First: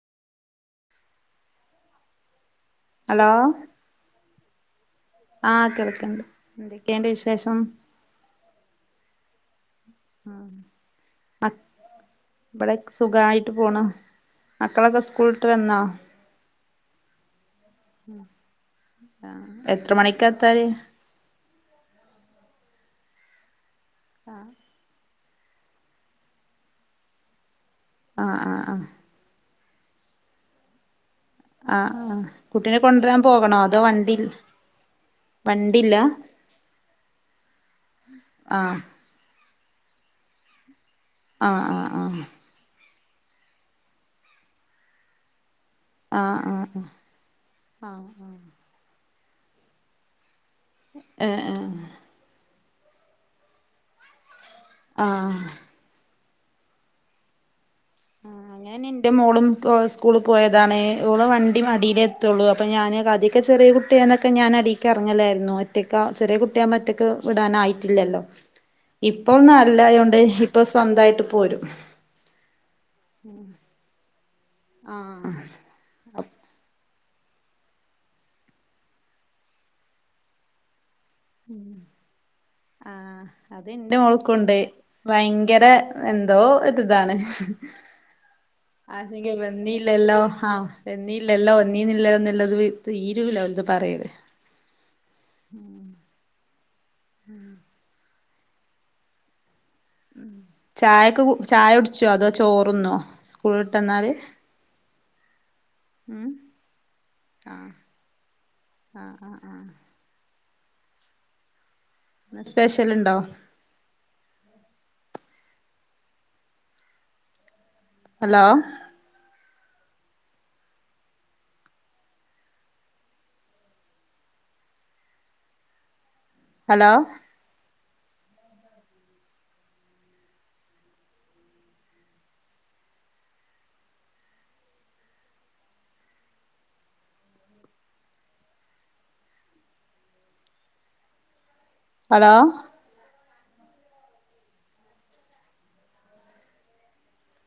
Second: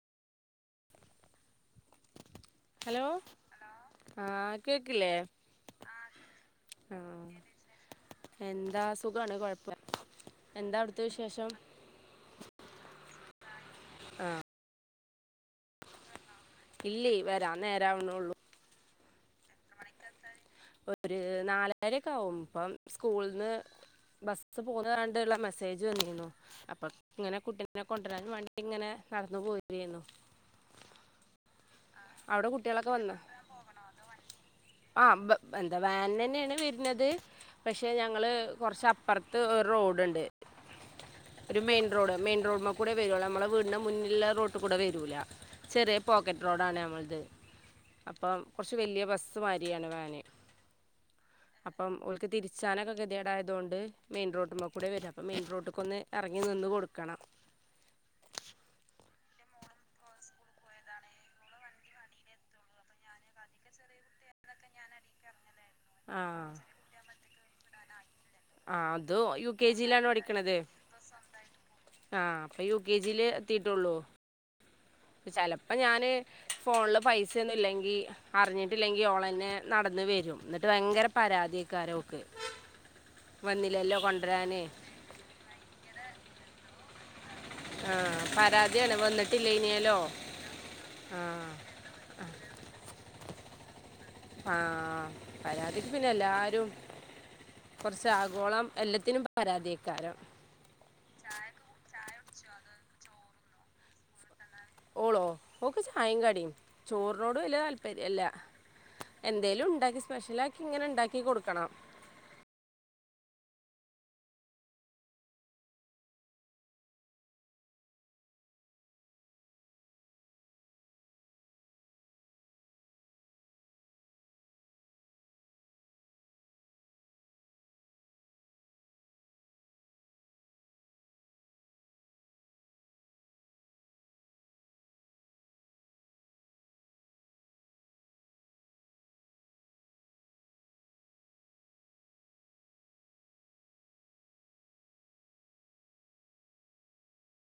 Hello hello ആര് ആ കേൽക്ക്ണ്ട് എൻതൊക്കെയിണ്ട് ആഹ് വിശേഷം. എന്താ സുഖാണ് കൊഴപ്പ എന്താ അവിട്ത്തെ വിശേഷം. ബടെക് സുഖായിട്ട് പോണ് മക്കളൊക്കെ സ്കൂള്ട്ട് വന്നോ? ഇല്ലേ വെരാൻ നേരാവുണുള്ളൂ എത്ര മണിക്കാത്തല് അരക്കാവും പ്പം സ്കൂള്ന്ന് ആഹ് ബസ് പോ കാണ് തുള്ള മെസ്സേജ് വന്നിന്നു. അപ്പോ ഇങ്ങനെ കുട്ടീനെ കൊണ്ടരാനും വാൻ ആഹ് ആഹ് ണ്ടീങ്ങനെ നടന്ന് പോയി രീണു. ആഹ് ആഹ് കുട്ടിനെ കൊണ്ടുവരാൻ പോകണോ അതോ വണ്ടി - ആ വ്വ വെന്താ വാൻലെന്നെയാണ് വരുന്നത് പക്ഷെ ഞങ്ങള് ആഹ് കൊറച്ച് അപ്പറത്ത് ഓ റോഡ്ണ്ട് ഒരു ആഹ് മെയിൻ റോഡ് ആഹ് മെയിൻ റോഡ്മ്മക് കൂടെ വരുകുള്ളൂ നമ്മളെ വീടിന്റെ മുന്നിലുള്ള റോടിക്കൂടെ വരൂല ചെറിയ ആഹ് പോക്കറ്റ് ആഹ് റോഡാണ്. നമ്മൾത് ആഹ് ആഹ് അപ്പം കൊറച്ച് വല്ലിയ ബസ്. സ് മാരിയാണ് വാന് ആഹ് ആഹ് ആഹ് അപ്പം ഓൽക്ക് തിരിച് ച്ചാനൊക്കെ ഗതികേടായതോണ്ട്. മെയിൻ റോട്ട്മ്മ കൂടെയാ വരാ അപ്പം മെയിൻ ആഹ് റോട്ടിക്കൊന്ന്. എറങ്ങി നിന്ന് കൊടുക്കണം. ഞാൻ എൻ്റെ മോളും സ്കൂളിൽ പോയതാണ്. ഓള് വണ്ടി അടിയിലെ എത്തുള്ളു അപ്പം ഞാന് കദിക്കെ ചെ ചെറിയ കുട്ടിയാന്നൊക്കെ ഞാൻ അടിക്ക് എറങ്ങലായിരുന്നു. ഒറ്റയ്ക്ക ആ ചെറിയ കുട്ടിയാവുമ്പം ഒറ്റയ്ക്ക് വിടാനായിട്ടില്ലല്ലോ? ആ അത് ഇപ്പം യു കെ ജിയിലാണ് നാലിലായോണ്ട് പഠിക്കണത് ഇപ്പം സ്വന്തായിട്ട് പോരും. ക്കില് എത്തിട്ടൊള്ളു ആഹ് ചെലപ്പം ഞാന് ഫാൺല് പൈസയൊന്നും ഇല്ലെങ്കി അറിഞ്ഞിട്ടില്ലെങ്കി ഓൾ അന്നെ നടന്ന് വരും. എന്നിട്ട് ഭയങ്കര പരാതിയക്കാരോക്ക്. അ അത് എന്റെ മോൾക്കുണ്ട്. ഭയങ്കര എന്തോ ഒരിതാണ്. ആഹ് പ ആശങ്കയാ വന്നീല്ലല്ലോ ആഹ് ആ എനിയില്ലല്ലോ എന്നീനില്ലോ നില്ലത്. തീരൂല എന്താ പറയൂലെ ആഹ് പരാതിക്ക് പിന്നെ എല്ലാരും. താഗോളം എല്ലത്തിനും പരാതിയ ഉ ചായക്ക് ചായ കുടിച്ചോ അതോ ചോറിന്നോ സ്കൂൾ വിട്ട് വന്നാല്. ഓളോ ഓക്ക് ചായോം കടിയും. ചോറിനോട് ആ വലിയ താല്പര്യല്ല. ആ ആ ആ എന്തേലും ഉണ്ടാക്കി സ്പെഷ്യലാക്കി ഇങ്ങനെ ഉണ്ടാക്കി കൊടുക്കണം. സ്പെഷ്യൽ ഇണ്ടോ? ഹലോ? ഹലോ? ഹലോ?